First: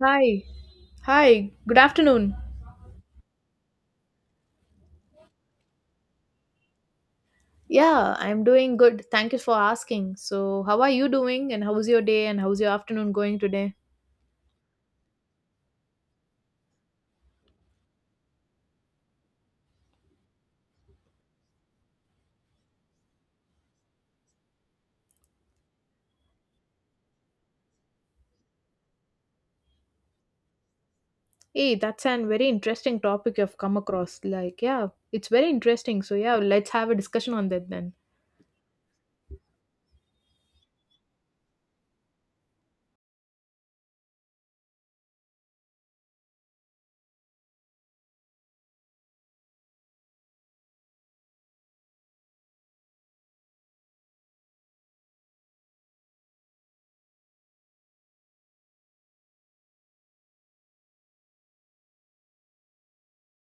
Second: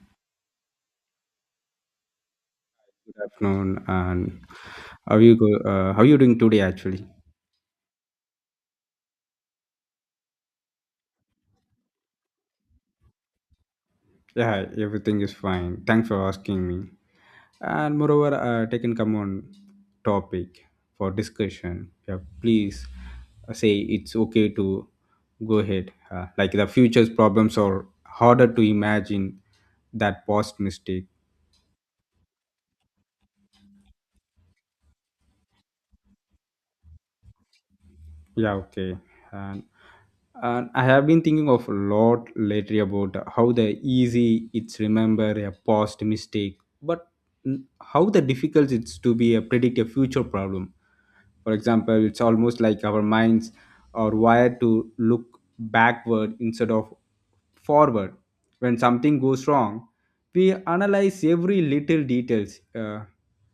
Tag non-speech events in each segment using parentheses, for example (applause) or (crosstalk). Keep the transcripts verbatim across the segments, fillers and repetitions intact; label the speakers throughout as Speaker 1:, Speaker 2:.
Speaker 1: Hi. Hi. Good afternoon.
Speaker 2: Good afternoon, and how you go? Uh, how you doing today? Actually,
Speaker 1: Yeah, I'm doing good. Thank you for asking. So, how are you doing and how's your day and how's your afternoon going today?
Speaker 2: yeah, everything is fine. Thanks for asking me. And moreover, uh, taken come on topic for discussion. Yeah, please uh, say it's okay to go ahead. Uh, like the future's problems are harder to imagine that past mistake.
Speaker 1: Hey, that's an very interesting topic you've come across. Like, yeah, it's very interesting. So, yeah, let's have a discussion on that then.
Speaker 2: Yeah, okay. And, and I have been thinking of a lot lately about how the easy it's remember a past mistake, but n- how the difficult it's to be a predict a future problem. For example, it's almost like our minds are wired to look backward instead of forward. When something goes wrong, we analyze every little details, uh,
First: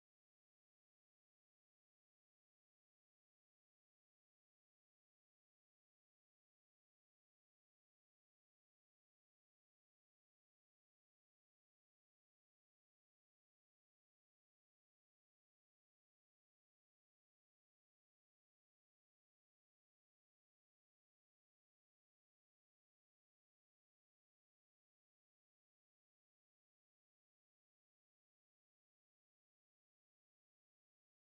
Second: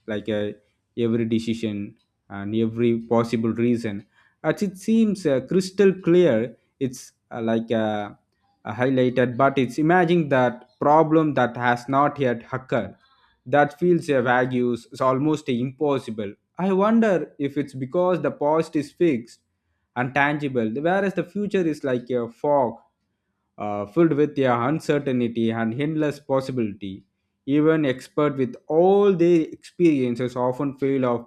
Speaker 2: like uh, every decision and every possible reason as it seems uh, crystal clear it's uh, like uh, uh, highlighted, but it's imagining that problem that has not yet occurred, that feels a vague is almost impossible. I wonder if it's because the past is fixed and tangible, whereas the future is like a fog uh, filled with, yeah, uncertainty and endless possibility. Even expert with all their experiences often fail of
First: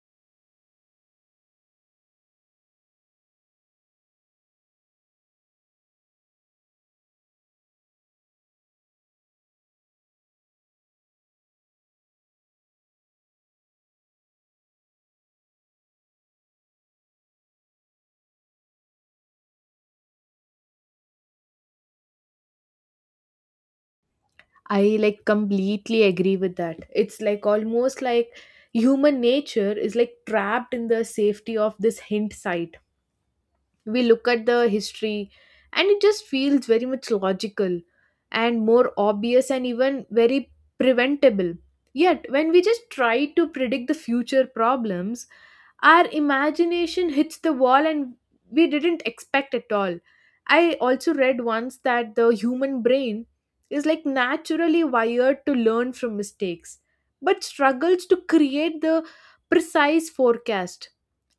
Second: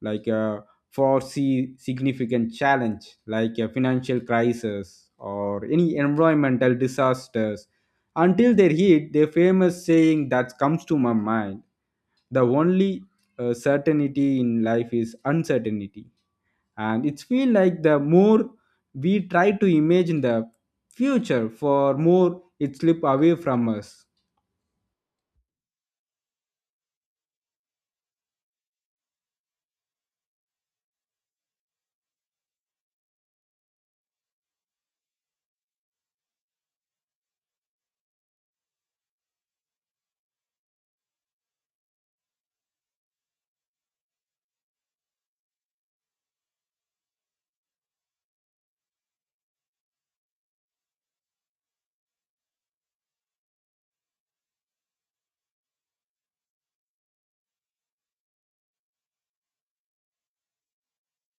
Speaker 2: like a foresee significant challenge like a financial crisis or any environmental disasters. Until they hit, the famous saying that comes to my mind: the only uh, certainty in life is uncertainty. And it feels like the more we try to imagine the future, for more it slip away from us.
Speaker 1: I like completely agree with that. It's like almost like human nature is like trapped in the safety of this hint site. We look at the history and it just feels very much logical and more obvious and even very preventable. Yet when we just try to predict the future problems, our imagination hits the wall and we didn't expect at all. I also read once that the human brain is like naturally wired to learn from mistakes but struggles to create the precise forecast.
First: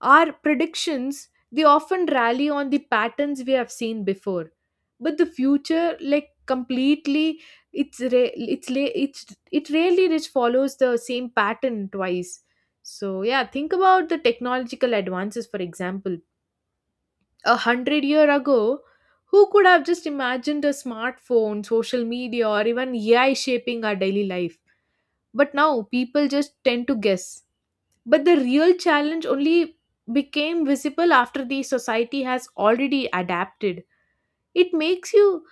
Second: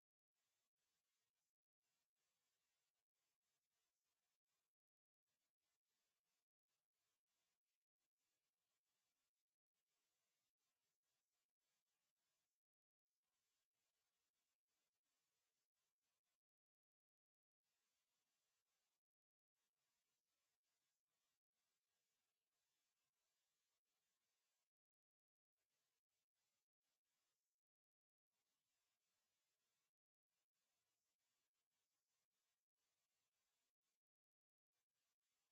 Speaker 1: Our predictions, they often rally on the patterns we have seen before. But the future, like completely, it's re- it's la- it's it really just follows the same pattern twice. So yeah, think about the technological advances. For example, a hundred year ago, who could have just imagined a smartphone, social media, or even A I shaping our daily life? But now people just tend to guess. But the real challenge only became visible after the society has already adapted. It makes you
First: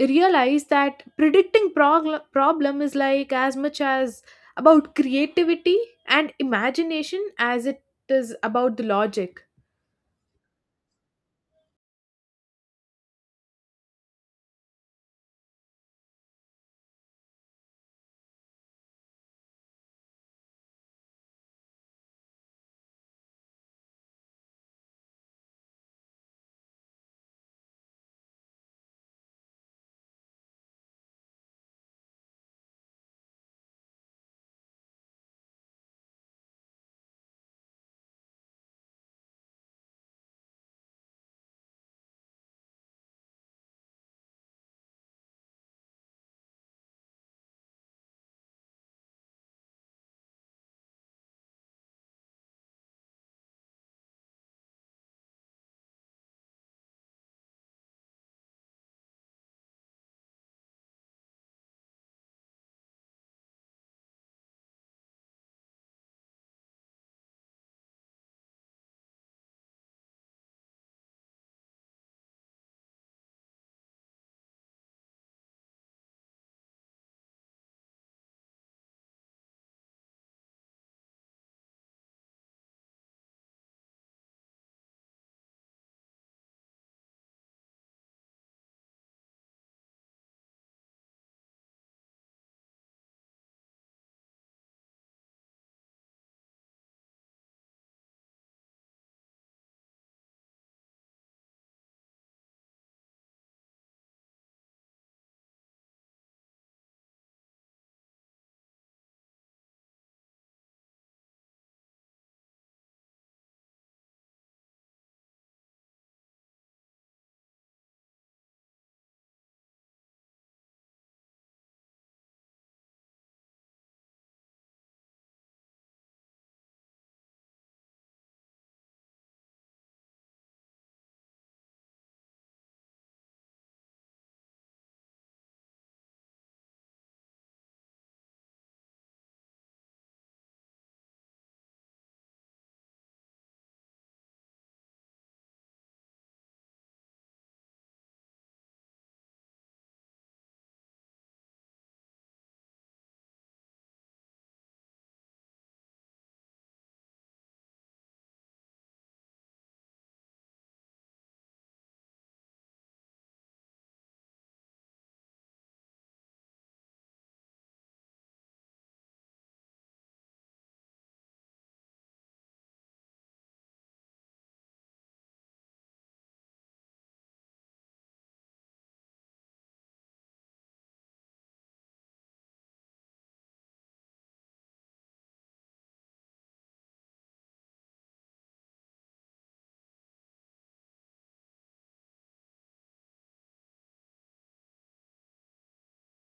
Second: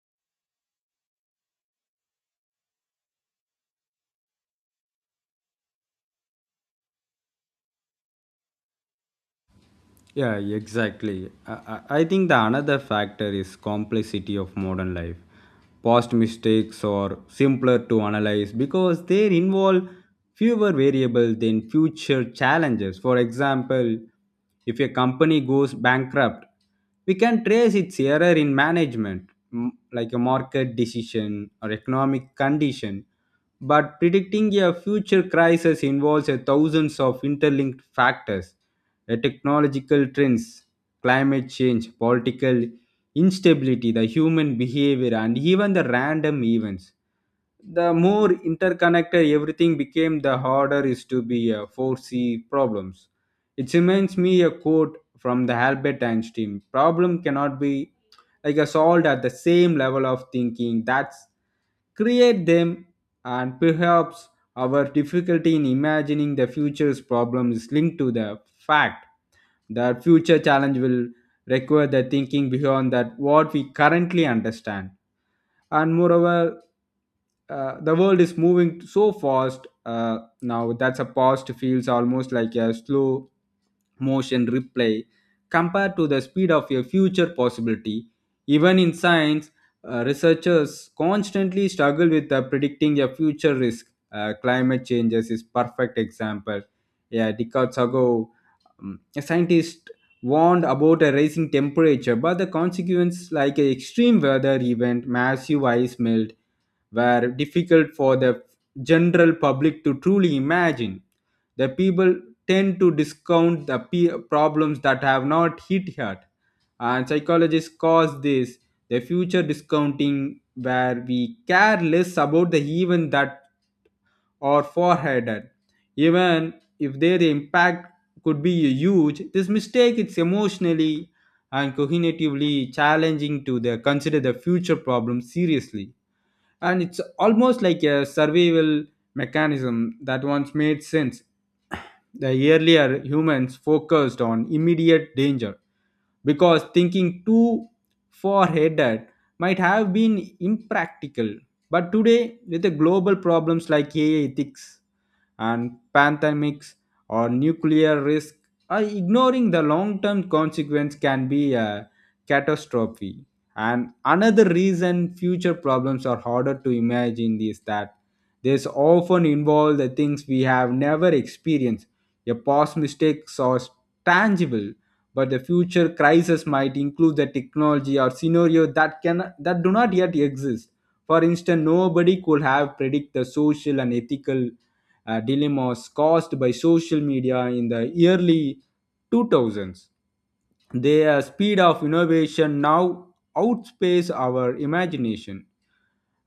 Speaker 1: realize that predicting progl- problem is like as much as about creativity and imagination as it is about the logic.
Speaker 2: Yeah, exactly. I, I I think the another factor is complexity of modern life. Past mistakes are simpler to analyze because they involve fewer variables than future challenges. For example, if a company goes bankrupt, we can trace its error in management, m- like a market decision or economic condition. But predicting a future crisis involves a thousands of interlinked factors: uh, technological trends, climate change, political instability, the human behavior, and even the random events. The more interconnected everything became, the harder is to be uh, foresee problems. It reminds me a quote from the Albert Einstein: "Problem cannot be like a solved at the same level of thinking that's create them." And perhaps our difficulty in imagining the future's problem is linked to the fact that future challenge will require the thinking beyond that what we currently understand. And moreover, uh, the world is moving so fast uh, now that's a past feels almost like a slow motion replay compared to the speed of your future possibility. Even in science, uh, researchers constantly struggle with uh, predicting a future risk. Uh, climate changes is perfect example. Yeah, decades ago, um, scientists warned about a rising temperature, but the consequence, like an extreme weather event, massive ice melt, were difficult for the general public to truly imagine. The people tend to discount the pe- problems that have not hit yet, and psychologists cause this the future discounting, where we care less about the event that or foreheaded. Even if their impact could be huge, this mistake is emotionally and cognitively challenging to the, consider the future problem seriously. And it's almost like a survival mechanism that once made sense. The earlier humans focused on immediate danger because thinking too far ahead might have been impractical. But today, with the global problems like AI ethics and pandemics or nuclear risk, uh, ignoring the long term consequence can be a catastrophe. And another reason future problems are harder to imagine is that this often involve the things we have never experienced. Your past mistakes are tangible, but the future crisis might include the technology or scenario that can that do not yet exist. For instance, nobody could have predict the social and ethical uh, dilemmas caused by social media in the early two thousands. Their speed of innovation now outpaces our imagination.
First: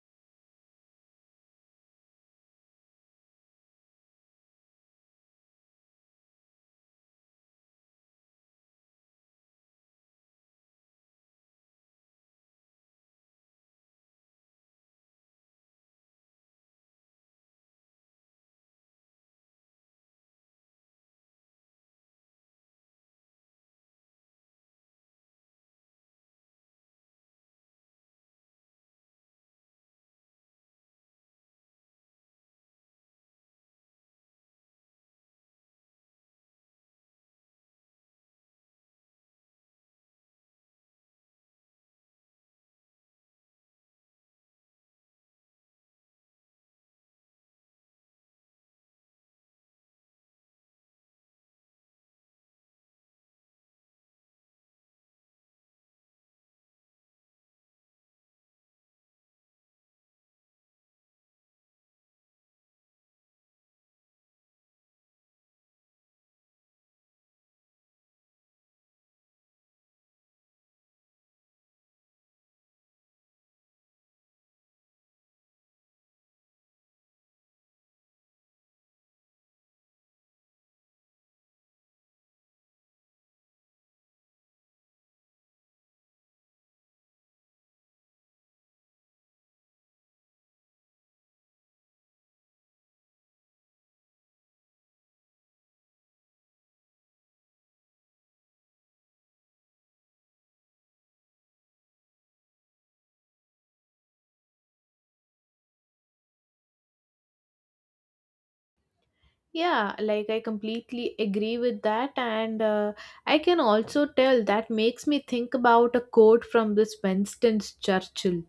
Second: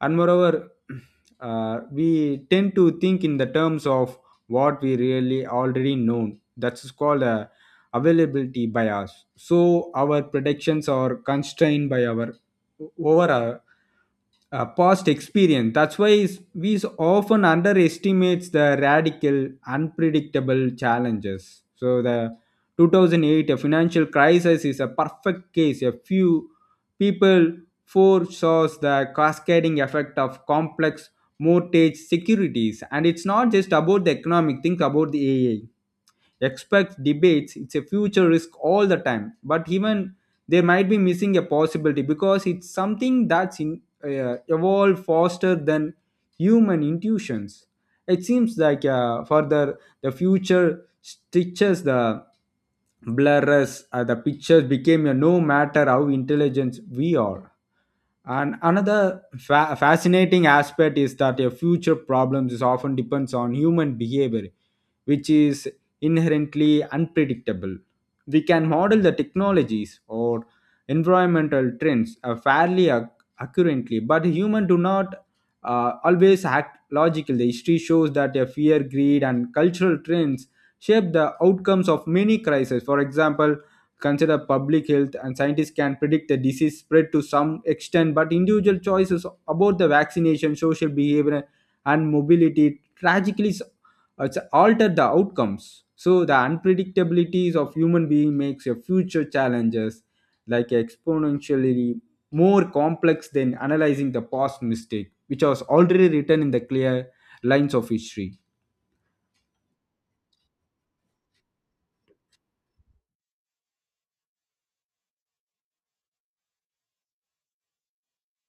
Speaker 2: And moreover, (clears throat) uh, we tend to think in the terms of what we really already know. That's called a availability bias. So our predictions are constrained by our over our uh, past experience. That's why is- we s- often underestimates the radical, unpredictable challenges. So the two thousand eight a financial crisis is a perfect case. A few people foresaw the cascading effect of complex mortgage securities. And it's not just about the economic, think about the A I expects debates it's a future risk all the time, but even they might be missing a possibility because it's something that's in, uh, evolved faster than human intuitions. It seems like uh, further the future stitches the blurs uh, the pictures became a no matter how intelligent we are. And another fa- fascinating aspect is that your future problems is often depends on human behavior, which is inherently unpredictable. We can model the technologies or environmental trends uh, fairly ac- accurately, but humans do not uh, always act logically. The history shows that a fear, greed, and cultural trends shape the outcomes of many crises. For example, consider public health, and scientists can predict the disease spread to some extent, but individual choices about the vaccination, social behavior, and mobility tragically it's alter the outcomes. So the unpredictabilities of human being makes your future challenges like exponentially more complex than analyzing the past mistake, which was already written in the clear lines of history.
Speaker 1: Yeah, like I completely agree with that, and uh, I can also tell that makes me think about a quote from this Winston Churchill.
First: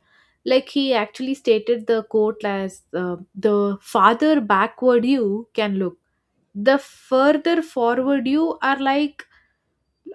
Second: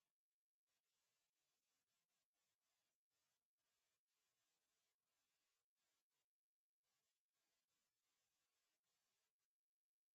Speaker 1: Like he actually stated the quote as uh, the farther backward you can look, the further forward you are like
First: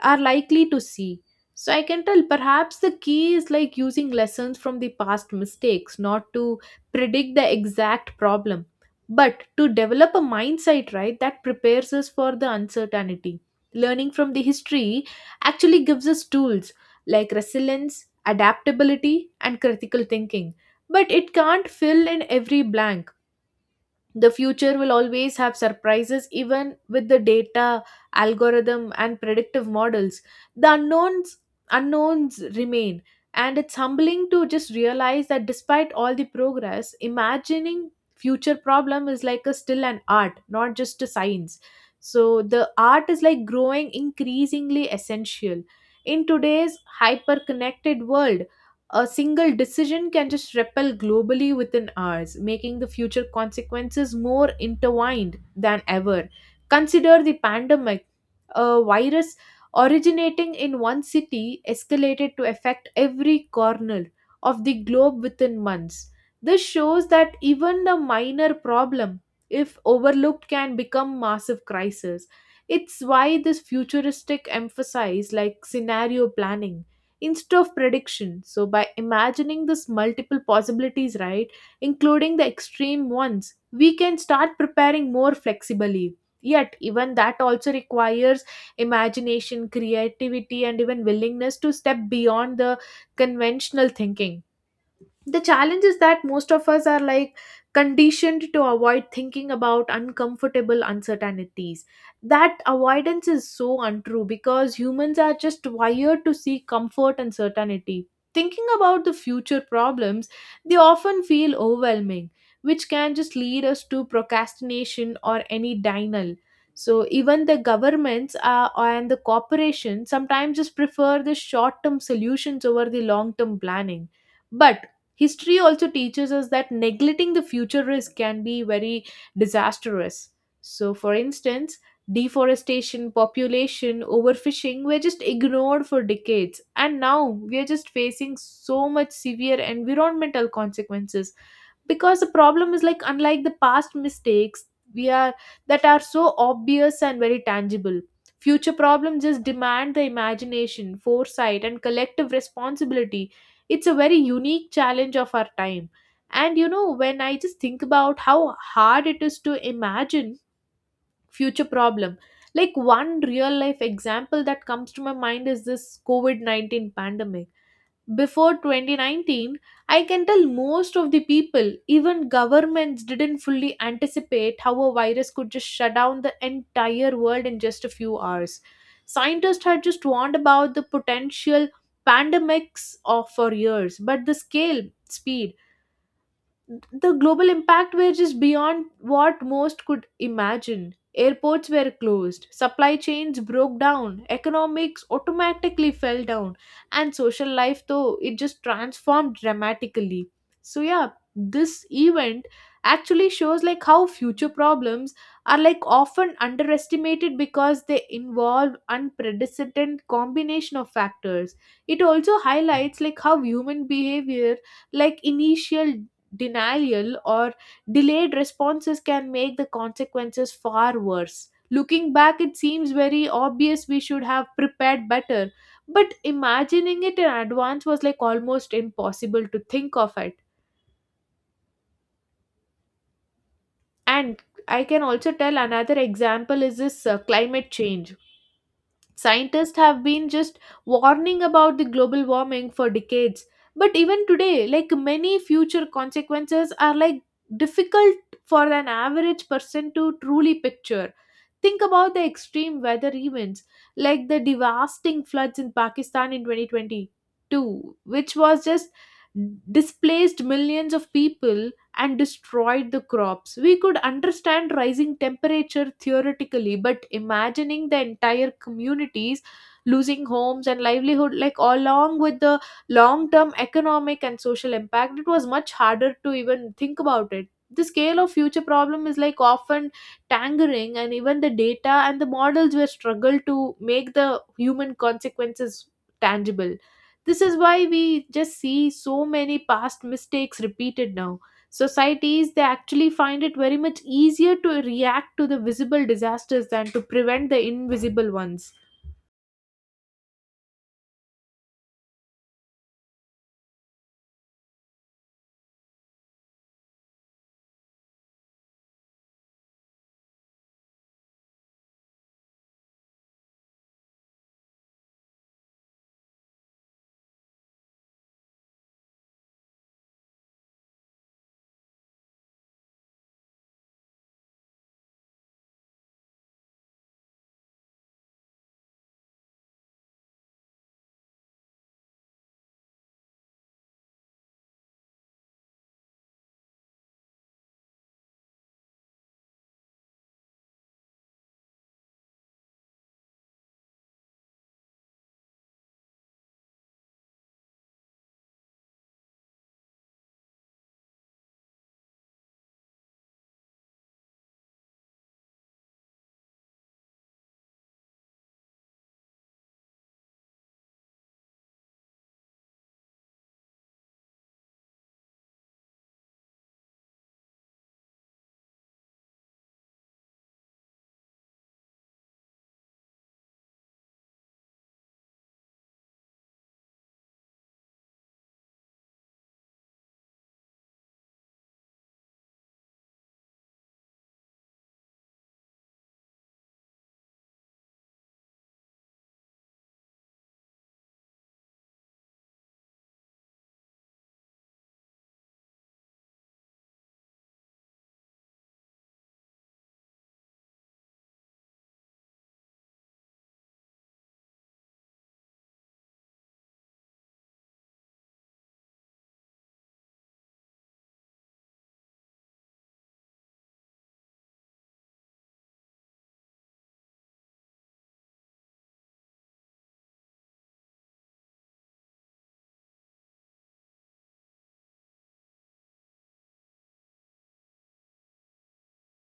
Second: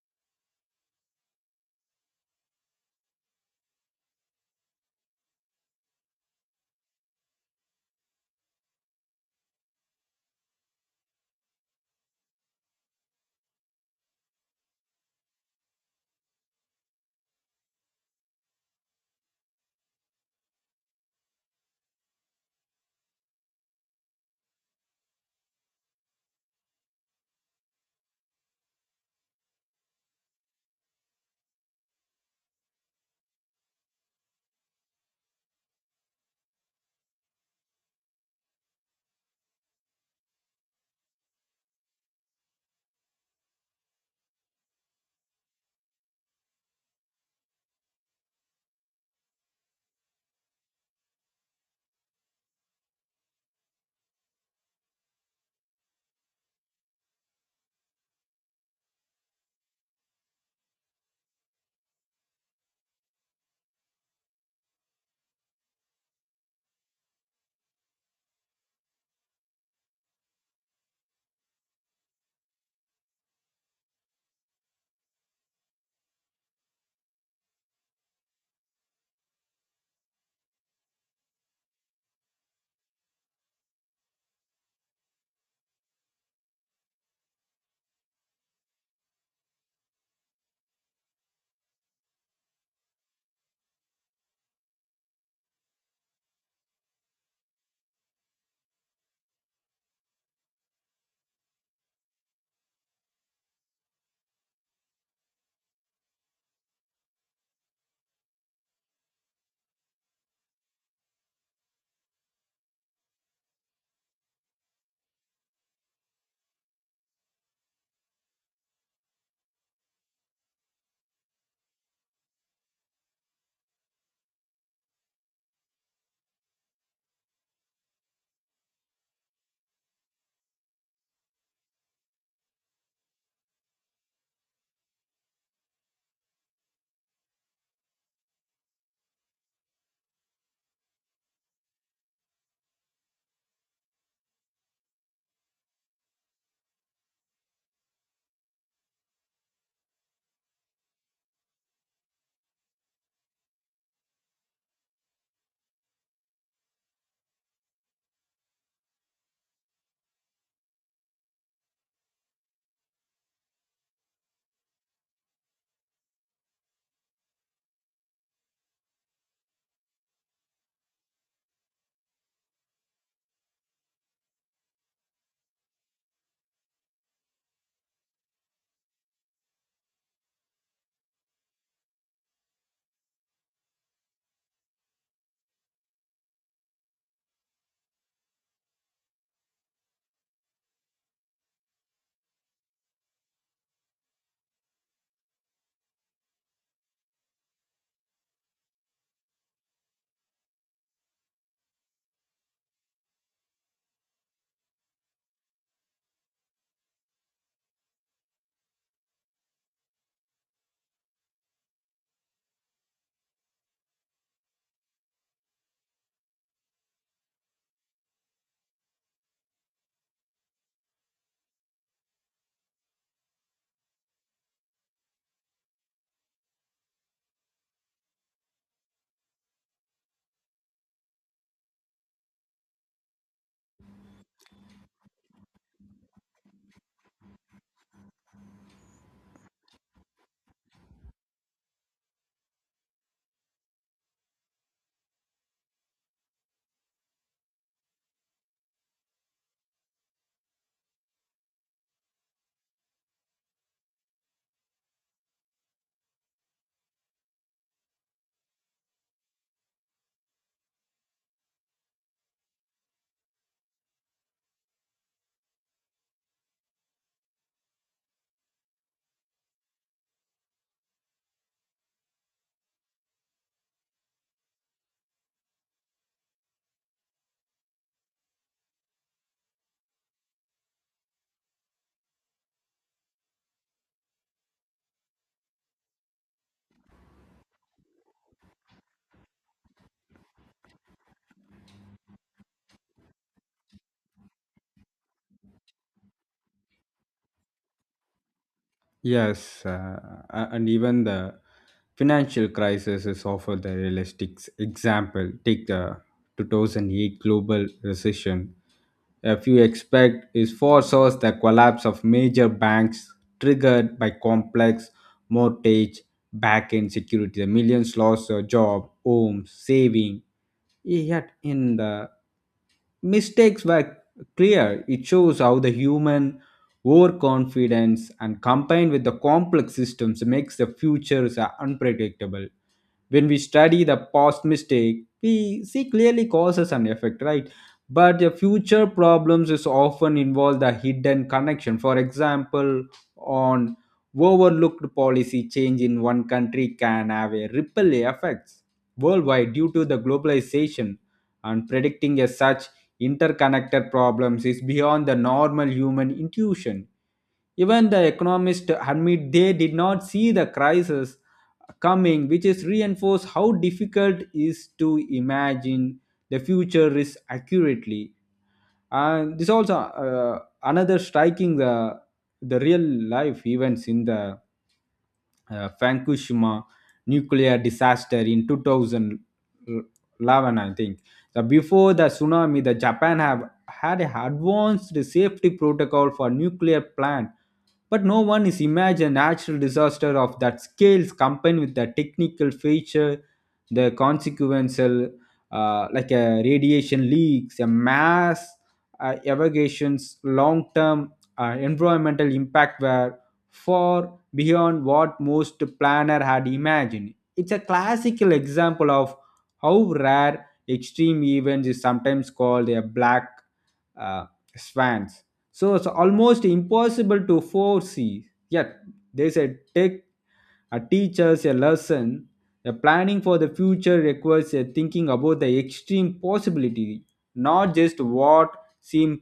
Speaker 1: are likely to see. So I can tell perhaps the key is like using lessons from the past mistakes, not to predict the exact problem, but to develop a mindset, right, that prepares us for the uncertainty. Learning from the history actually gives us tools like resilience, adaptability, and critical thinking, but it can't fill in every blank. The future will always have surprises even with the data, algorithm and predictive models. The unknowns unknowns remain, and it's humbling to just realize that despite all the progress, imagining future problem is like a still an art, not just a science. So the art is like growing increasingly essential in today's hyper connected world. A single decision can just repel globally within hours, making the future consequences more intertwined than ever. Consider the pandemic. A virus originating in one city escalated to affect every corner of the globe within months. This shows that even a minor problem, if overlooked, can become massive crisis. It's why this futuristic emphasis like scenario planning instead of prediction. So, by imagining this multiple possibilities, right, including the extreme ones, we can start preparing more flexibly. Yet, even that also requires imagination, creativity, and even willingness to step beyond the conventional thinking. The challenge is that most of us are like conditioned to avoid thinking about uncomfortable uncertainties. That avoidance is so untrue because humans are just wired to seek comfort and certainty. Thinking about the future problems, they often feel overwhelming, which can just lead us to procrastination or any denial. So even the governments uh, and the corporations sometimes just prefer the short term solutions over the long term planning. But history also teaches us that neglecting the future risk can be very disastrous. So, for instance, deforestation, population, overfishing were just ignored for decades, and now we are just facing so much severe environmental consequences because the problem is like, unlike the past mistakes we are, that are so obvious and very tangible, future problems just demand the imagination, foresight and collective responsibility. It's a very unique challenge of our time. And you know when I just think about how hard it is to imagine future problem, like one real life example that comes to my mind is this covid nineteen pandemic. Before twenty nineteen, I can tell most of the people, even governments, didn't fully anticipate how a virus could just shut down the entire world in just a few hours. Scientists had just warned about the potential pandemics of for years, but the scale, speed, the global impact were just beyond what most could imagine. Airports were closed, supply chains broke down, economics automatically fell down, and social life, though, it just transformed dramatically. So, yeah, this event actually shows like how future problems are like often underestimated because they involve unprecedented combination of factors. It also highlights like how human behavior, like initial denial or delayed responses, can make the consequences far worse. Looking back, it seems very obvious we should have prepared better, but imagining it in advance was like almost impossible to think of it. And I can also tell another example is this uh, climate change. Scientists have been just warning about the global warming for decades. But even today, like many future consequences are like difficult for an average person to truly picture. Think about the extreme weather events like the devastating floods in Pakistan in twenty twenty-two, which was just displaced millions of people and destroyed the crops. We could understand rising temperature theoretically, but imagining the entire communities losing homes and livelihood, like along with the long term economic and social impact, it was much harder to even think about it. The scale of future problem is like often tangering, and even the data and the models were struggled to make the human consequences tangible. This is why we just see so many past mistakes repeated now. Societies, they actually find it very much easier to react to the visible disasters than to prevent the invisible ones.
Speaker 2: Yes, uh, a- and even the financial crisis is offer the realistic example. Take the two thousand eight global recession. A few expect is foresaw the collapse of major banks triggered by complex mortgage back-end security. The millions lost their job, homes, saving. Yet in the mistakes were clear. It shows how the human overconfidence and combined with the complex systems makes the futures are unpredictable. When we study the past mistake, we see clearly causes and effect, right? But the future problems is often involve the hidden connection. For example, on overlooked policy change in one country can have a ripple effects worldwide due to the globalization, and predicting as such interconnected problems is beyond the normal human intuition. Even the economists admit they did not see the crisis coming, which is reinforced how difficult it is to imagine the future risk accurately. And this also, uh, another striking the the real life events in the uh, Fukushima nuclear disaster in two thousand eleven, I think. So before the tsunami, the Japan have had a advanced safety protocol for nuclear plant, but no one is imagine natural disaster of that scales combined with the technical feature. The consequential uh, like a radiation leaks, a mass uh, evacuations, long-term uh, environmental impact were far beyond what most planner had imagined. It's a classical example of how rare extreme events is sometimes called a black uh, swans. So it's almost impossible to foresee. Yet there's a tech a teacher's a lesson. The planning for the future requires a thinking about the extreme possibility, not just what seem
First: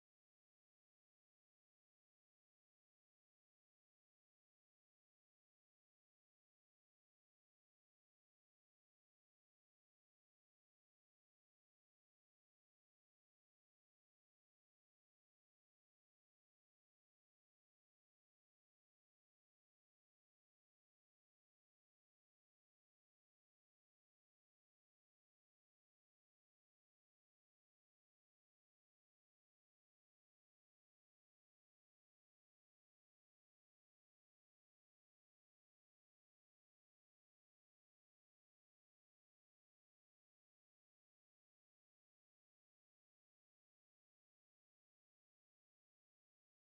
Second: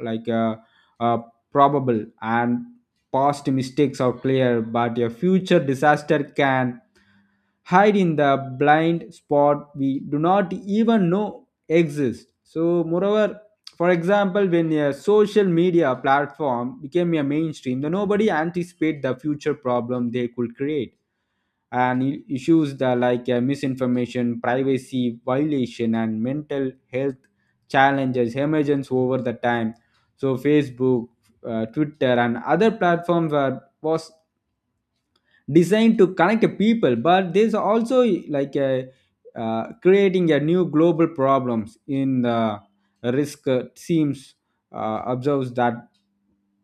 Speaker 2: like a, a probable. And past mistakes are clear, but a future disaster can hide in the blind spot we do not even know exist. So moreover, for example, when a social media platform became a mainstream, then nobody anticipate the future problem they could create. And i- issues that like uh, misinformation, privacy violation, and mental health challenges emergence over the time. So Facebook, uh, Twitter, and other platforms are was designed to connect people, but there's also like a, uh, creating a new global problems in the risk uh, seems uh, observes that.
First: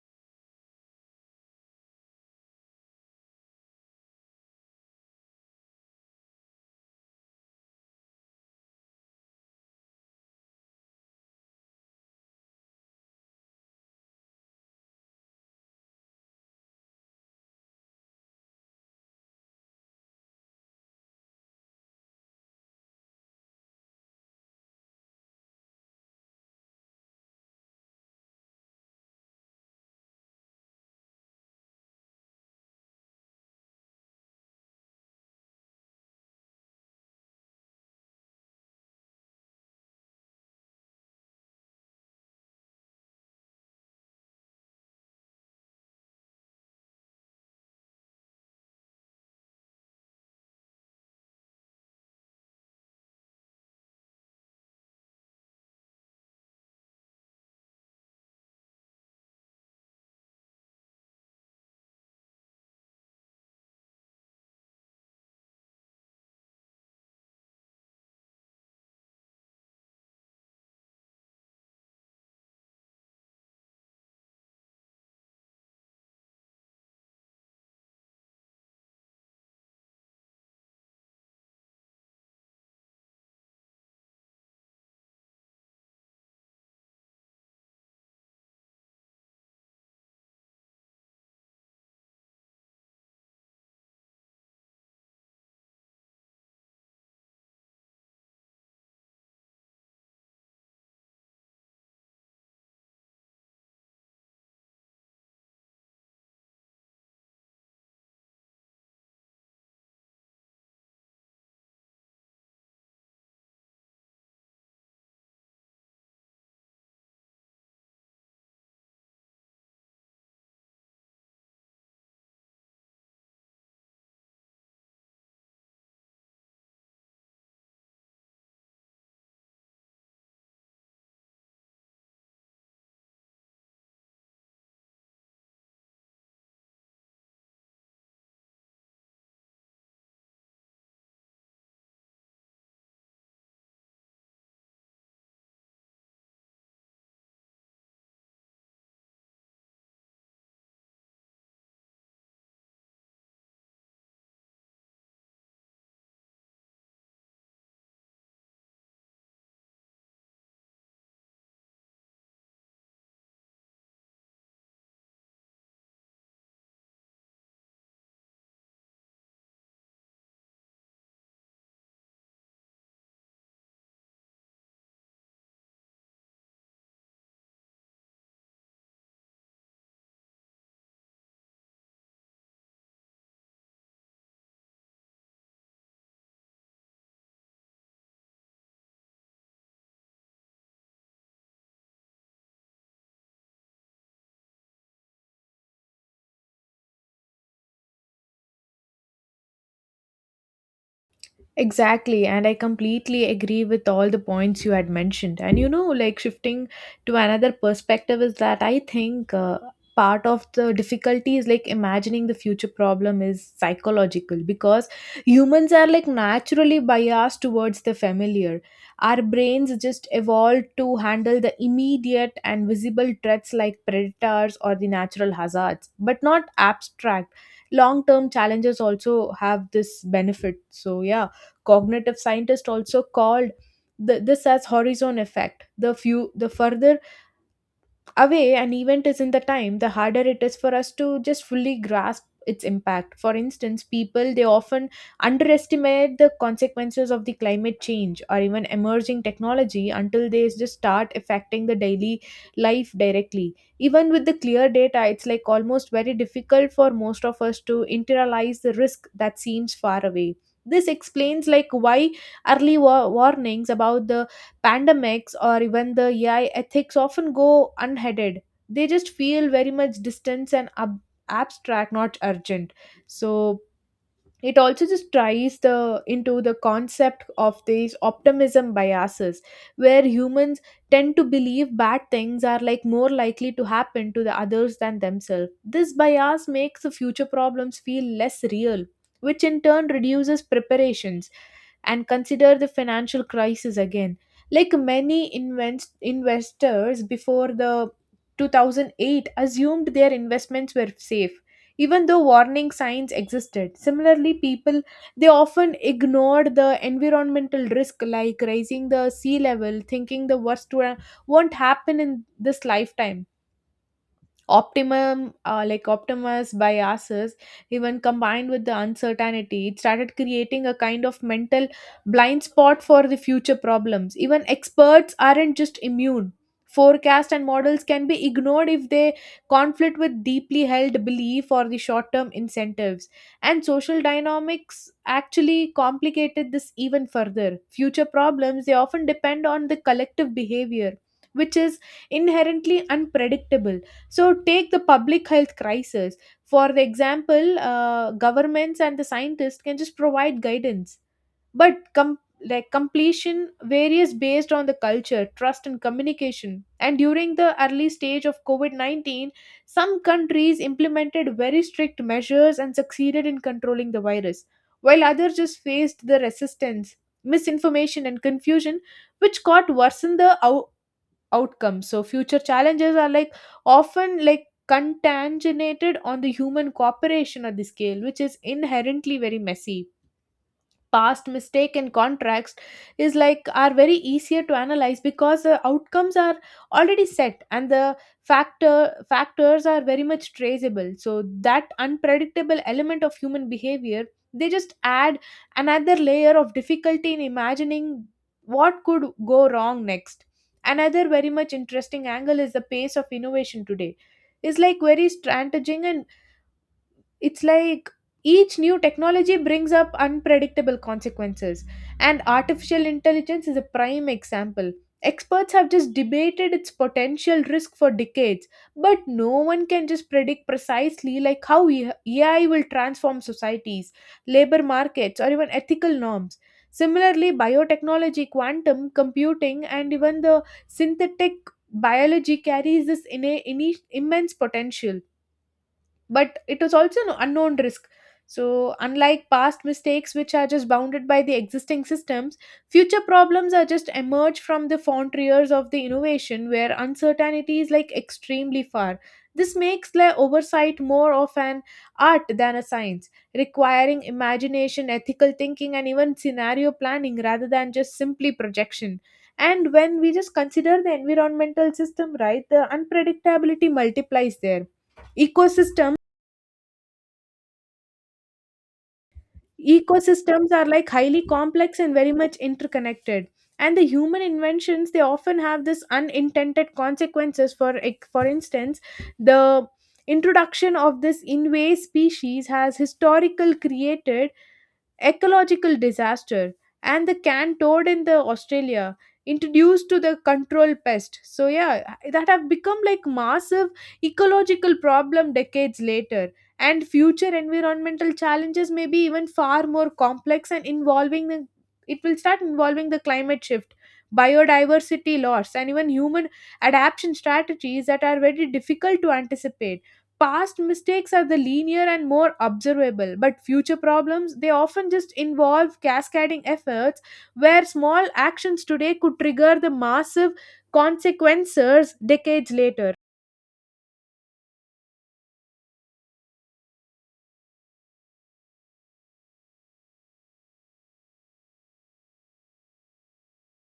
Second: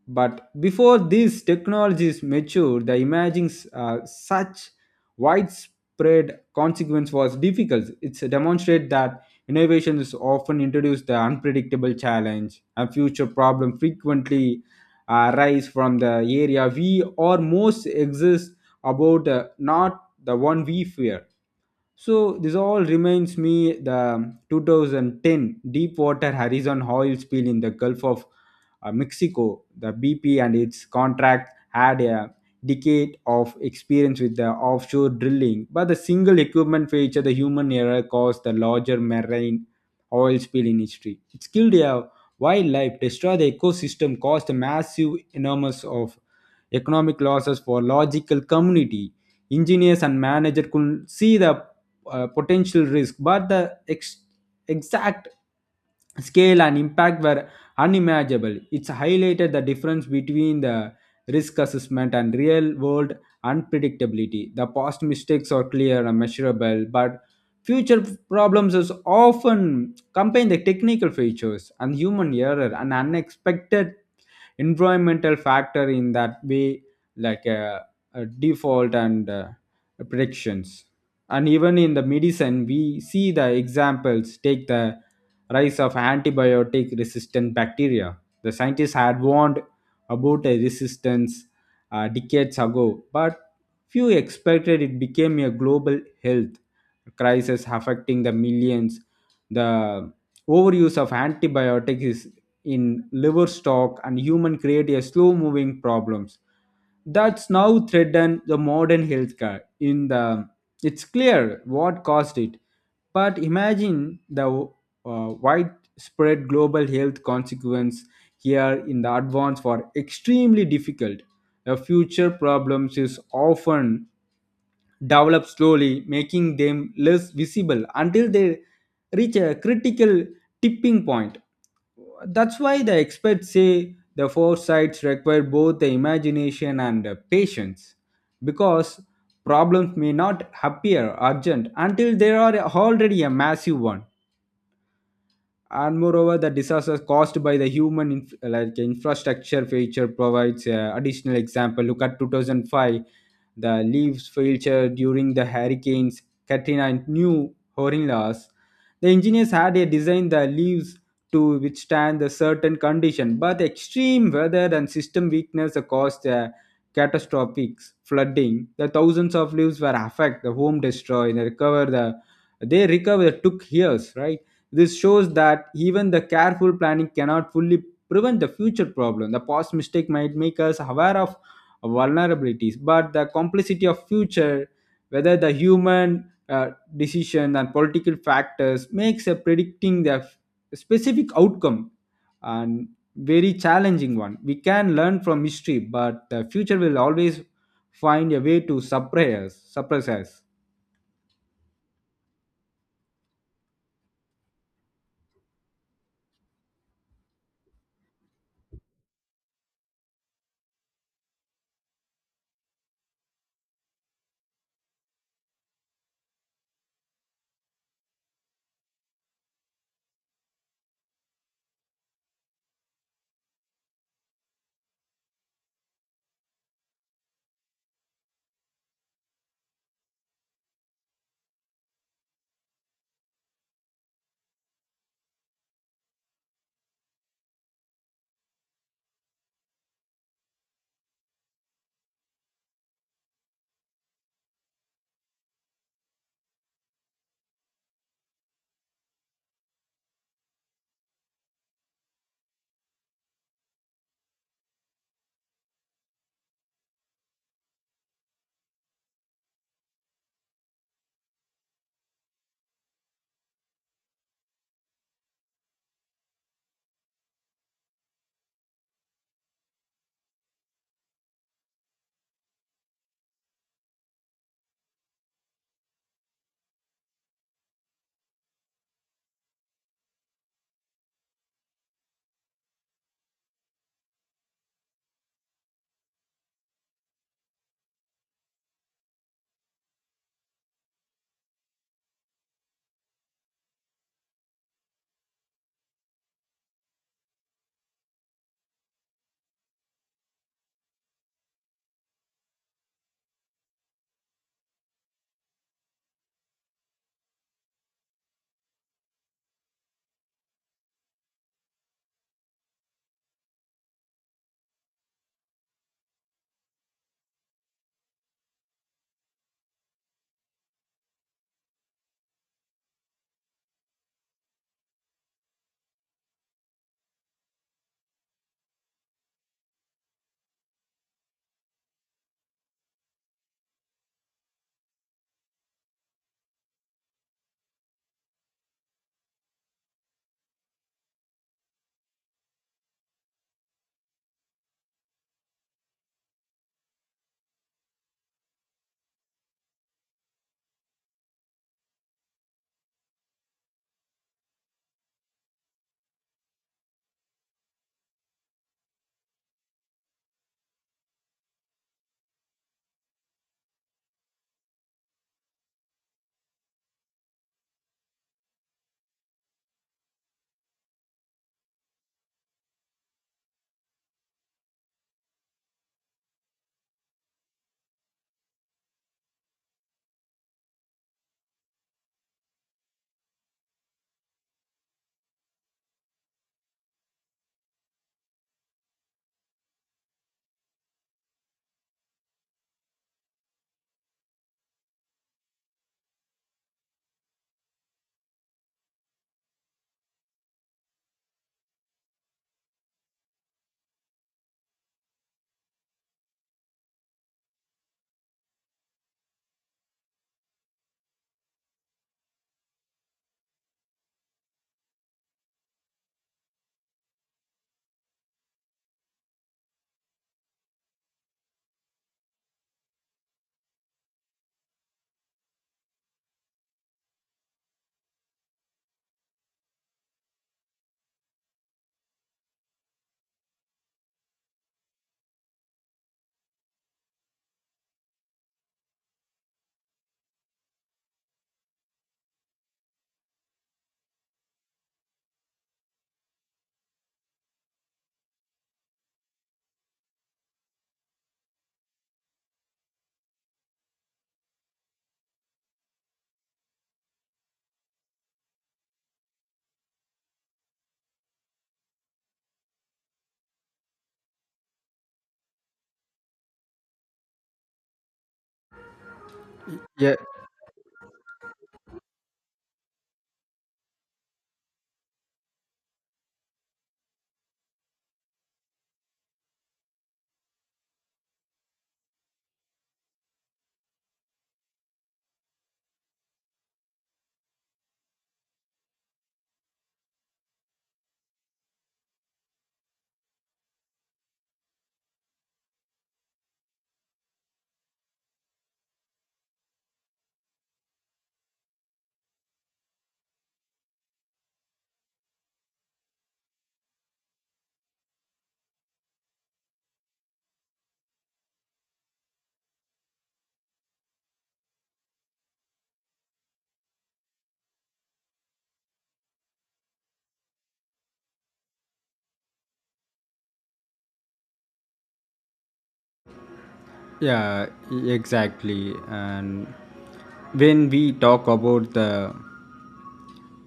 Speaker 2: But before these technologies matured, the imaging's uh, such widespread consequence was difficult. It's demonstrate that innovation is often introduced the unpredictable challenge. A future problem frequently uh, arise from the area we or most exist about, uh, not the one we fear. So this all reminds me the twenty ten Deepwater Horizon oil spill in the Gulf of uh, Mexico. The B P and its contract had a decade of experience with the offshore drilling, but the single equipment failure, the human error, caused the larger marine oil spill in history. It killed a wildlife, destroyed the ecosystem, caused a massive, enormous of economic losses for logical community. Engineers and managers could see the uh, potential risk, but the ex- exact scale and impact were unimaginable. It's highlighted the difference between the risk assessment and real world unpredictability. The past mistakes are clear and measurable, but future problems is often combine the technical features and human error and unexpected environmental factor in that way like a, a default. And uh, predictions, and even in the medicine, we see the examples. Take the rise of antibiotic resistant bacteria. The scientists had warned about a resistance uh, decades ago, but few expected it became a global health crisis affecting the millions. The overuse of antibiotics is in livestock and human create a slow moving problems that's now threaten the modern healthcare in the it's clear what caused it, but imagine the uh, widespread global health consequence here in the advance for extremely difficult. The future problems is often develop slowly, making them less visible until they reach a critical tipping point. That's why the experts say the foresights require both the imagination and the patience because problems may not appear urgent until they are already a massive one. And moreover, the disasters caused by the human inf- like infrastructure failure provides uh, additional example. Look at two thousand five, the leaves failure during the hurricanes Katrina and New Orleans. The engineers had a design the leaves to withstand the certain condition, but extreme weather and system weakness caused uh, catastrophic flooding. The thousands of leaves were affected, the home destroyed, and recover the they recover took years, right? This shows that even the careful planning cannot fully prevent the future problem. The past mistake might make us aware of vulnerabilities, but the complexity of future, whether the human uh, decision and political factors, makes a predicting the f- specific outcome and very challenging one. We can learn from history, but the future will always find a way to suppress us. Suppress us.
Speaker 1: Exactly, and I completely agree with all the points you had mentioned. And you know, like shifting to another perspective is that I think uh, part of the difficulty is like imagining the future problem is psychological because humans are like naturally biased towards the familiar. Our brains just evolved to handle the immediate and visible threats like predators or the natural hazards, but not abstract. Long term challenges also have this benefit. So, yeah, cognitive scientists also called the, this as horizon effect. The few, the further away an event is in the time, the harder it is for us to just fully grasp its impact. For instance, people they often underestimate the consequences of the climate change or even emerging technology until they just start affecting the daily life directly. Even with the clear data, it's like almost very difficult for most of us to internalize the risk that seems far away. This explains like why early wa- warnings about the pandemics or even the A I ethics often go unheaded. They just feel very much distant and ab- abstract, not urgent. So it also just tries the into the concept of these optimism biases, where humans tend to believe bad things are like more likely to happen to the others than themselves. This bias makes the future problems feel less real, which in turn reduces preparations. And consider the financial crisis again, like many invest- investors before the two thousand eight assumed their investments were safe even though warning signs existed. Similarly, people they often ignored the environmental risk like rising the sea level, thinking the worst wa- won't happen in this lifetime. Optimum uh, like optimus biases, even combined with the uncertainty, it started creating a kind of mental blind spot for the future problems. Even experts aren't just immune. Forecast and models can be ignored if they conflict with deeply held belief or the short-term incentives. And social dynamics actually complicated this even further. Future problems, they often depend on the collective behavior which is inherently unpredictable. So take the public health crisis. For the example, uh, governments and the scientists can just provide guidance, but com- like completion varies based on the culture, trust, and communication. And during the early stage of COVID nineteen, some countries implemented very strict measures and succeeded in controlling the virus, while others just faced the resistance, misinformation, and confusion, which caught worsen the outcomes. So future challenges are like often like contaminated on the human cooperation at the scale which is inherently very messy. Past mistake and contracts is like are very easier to analyze because the outcomes are already set and the factor factors are very much traceable. So that unpredictable element of human behavior, they just add another layer of difficulty in imagining what could go wrong next. Another very much interesting angle is the pace of innovation today is like very strategic, and it's like each new technology brings up unpredictable consequences. And artificial intelligence is a prime example. Experts have just debated its potential risk for decades, but no one can just predict precisely like how A I will transform societies, labor markets or even ethical norms. Similarly, biotechnology, quantum computing and even the synthetic biology carries this inna- inni- immense potential, but it was also an unknown risk. So, unlike past mistakes which are just bounded by the existing systems, future problems are just emerge from the frontiers of the innovation where uncertainty is like extremely far. This makes like oversight more of an art than a science, requiring imagination, ethical thinking, and even scenario planning rather than just simply projection. And when we just consider the environmental system, right, the unpredictability multiplies there. ecosystems
Speaker 2: Yeah.
Speaker 1: Ecosystems are like highly complex and very much interconnected, and the human inventions, they often have this unintended consequences. For ex- for instance, the introduction of this invasive species has historical created ecological disaster. And the can toad in the australia, introduced to the control pest, so yeah that have become like massive ecological problem decades later. And future environmental challenges may be even far more complex and involving the, it will start involving the climate shift, biodiversity loss and even human adaptation strategies that are very difficult to anticipate. Past mistakes are the linear and more observable, but future problems, they often just involve cascading efforts where small actions today could trigger the massive consequences decades later.
Speaker 2: Yeah, e- exactly. And when we talk about the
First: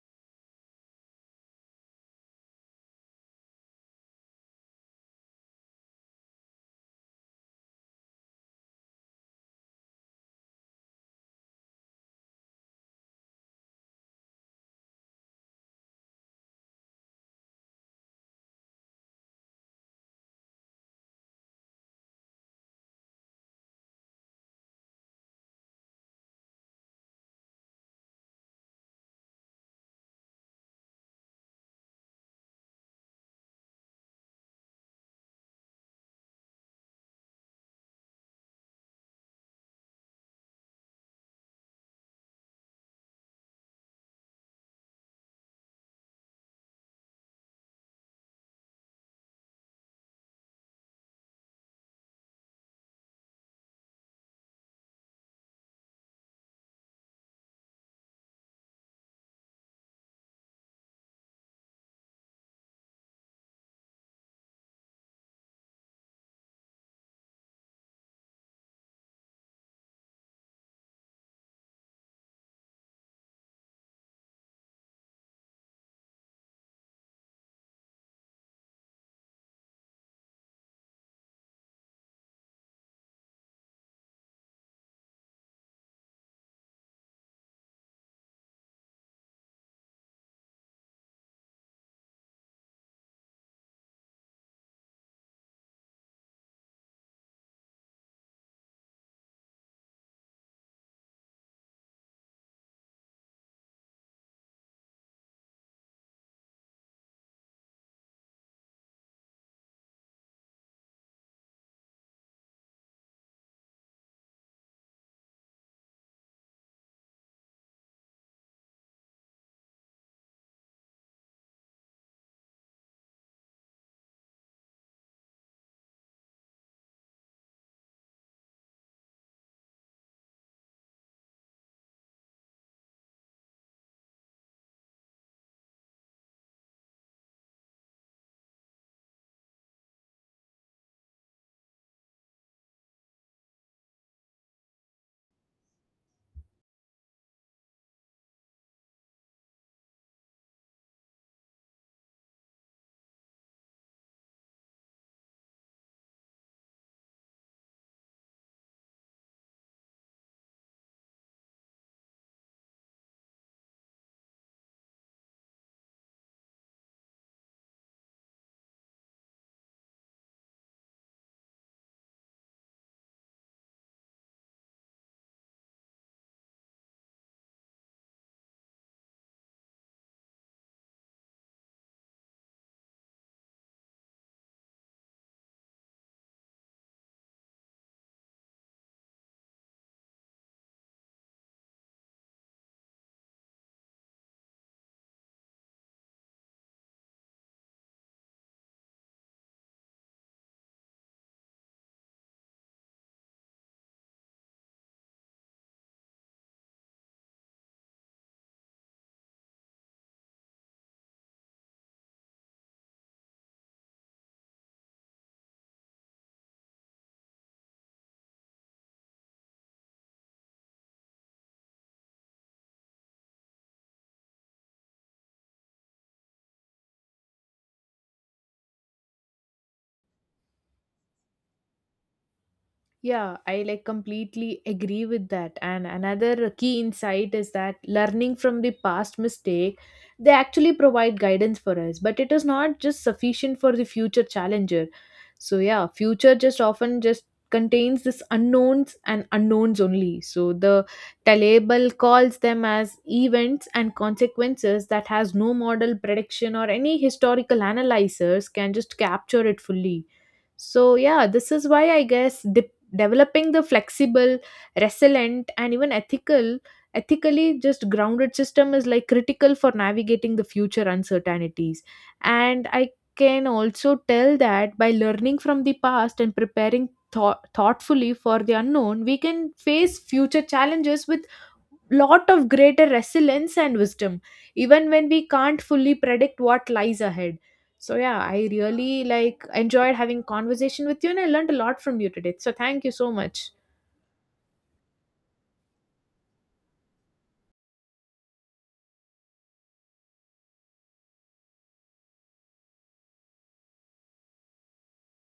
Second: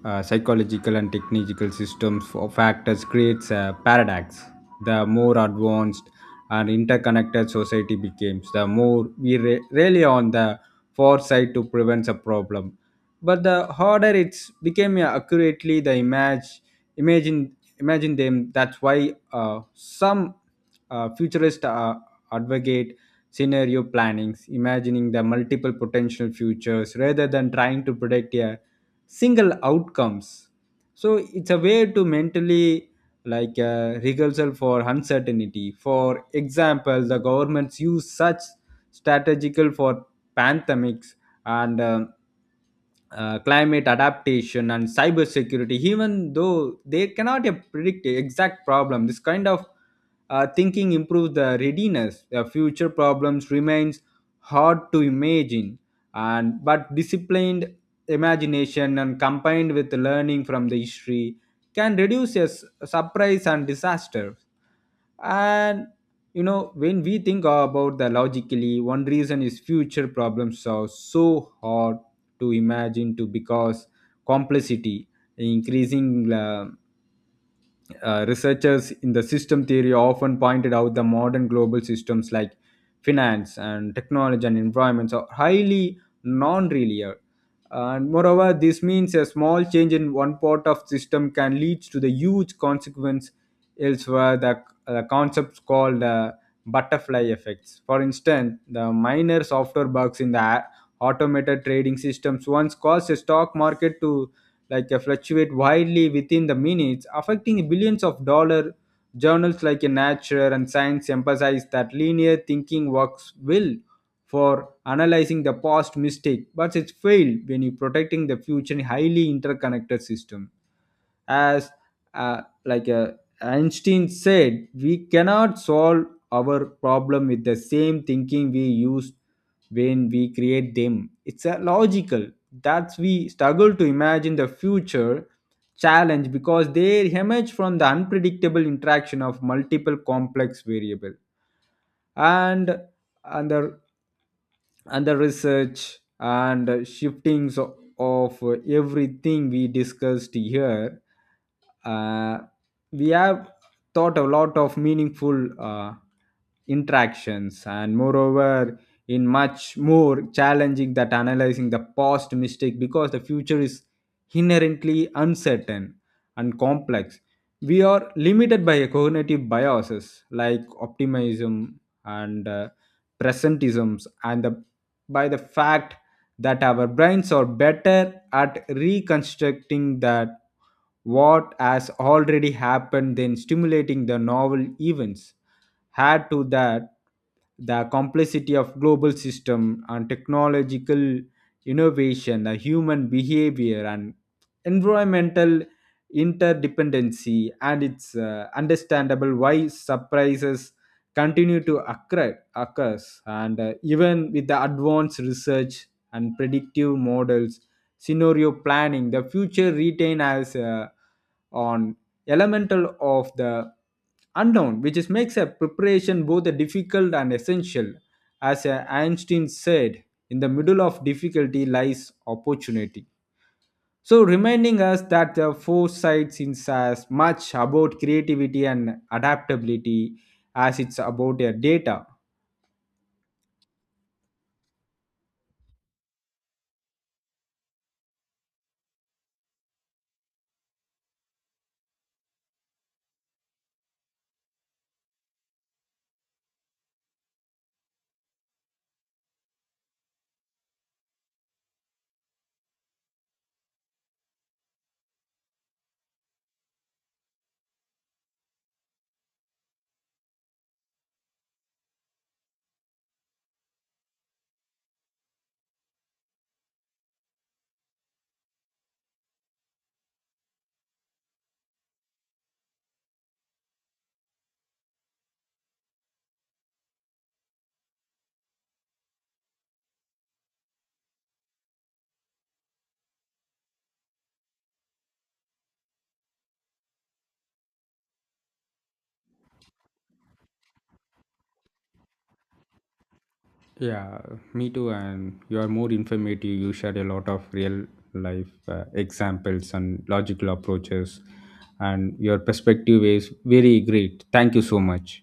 Speaker 2: uh, psychological and technological systems of factors creates a paradox. The more advanced and interconnected society becomes, the more we re- rely on the foresight to prevent a problem. But the harder it's became uh, accurately the image, imagine, imagine them. That's why uh, some uh, futurist uh, advocate scenario plannings, imagining the multiple potential futures rather than trying to predict a single outcomes. So it's a way to mentally like a rehearsal for uncertainty. For example, the governments use such strategical for pandemics and um, uh, climate adaptation and cybersecurity, even though they cannot uh, predict the exact problem. This kind of uh, thinking improves the readiness. The future problems remains hard to imagine, and but disciplined imagination and combined with learning from the history can reduce a s- surprise and disaster. And you know when we think about the logically one reason is future problems are so hard to imagine to because complexity increasing uh, uh, researchers in the system theory often pointed out the modern global systems like finance and technology and environments are highly non-linear. And moreover, this means a small change in one part of system can lead to the huge consequence elsewhere. The, the concepts called uh, butterfly effects. For instance, the minor software bugs in the a- automated trading systems once caused the stock market to like uh, fluctuate widely within the minutes, affecting billions of dollar journals like uh, Nature and Science emphasize that linear thinking works well for analyzing the past mistake, but it's failed when you protecting the future highly interconnected system. As uh, like uh, Einstein said, we cannot solve our problem with the same thinking we used when we create them. It's a logical. That's we struggle to imagine the future challenge because they emerge from the unpredictable interaction of multiple complex variable and and the and the research and shiftings of everything we discussed here. uh, we have thought a lot of meaningful uh, interactions and moreover in much more challenging that analyzing the past mistake because the future is inherently uncertain and complex. We are limited by cognitive biases like optimism and uh, presentisms and the by the fact that our brains are better at reconstructing that what has already happened than stimulating the novel events. Add to that the complexity of global system and technological innovation, the human behavior and environmental interdependency, and it's uh, understandable why surprises continue to occur, occurs. And uh, even with the advanced research and predictive models, scenario planning, the future retain as uh, on elemental of the unknown, which is makes a preparation both a difficult and essential. As uh, Einstein said, in the middle of difficulty lies opportunity. So, reminding us that the foresight is as much about creativity and adaptability as it's about their data.
Speaker 1: Yeah, I like completely agree with that. And another key insight is that learning from the past mistake, they actually provide guidance for us, but it is not just sufficient for the future challenger. So yeah, future just often just contains this unknowns and unknowns only. So the Talable calls them as events and consequences that has no model prediction or any historical analyzers can just capture it fully. So yeah, this is why I guess developing the flexible, resilient and even ethical ethically just grounded system is like critical for navigating the future uncertainties. And I can also tell that by learning from the past and preparing thought thoughtfully for the unknown, we can face future challenges with lot of greater resilience and wisdom, even when we can't fully predict what lies ahead. So yeah, I really like enjoyed having conversation with you and I learned a lot from you today. So thank you so much.
Speaker 2: Yeah, me too. And you are more informative. You shared a lot of real life uh, examples and logical approaches, and your perspective is very great. Thank you so much.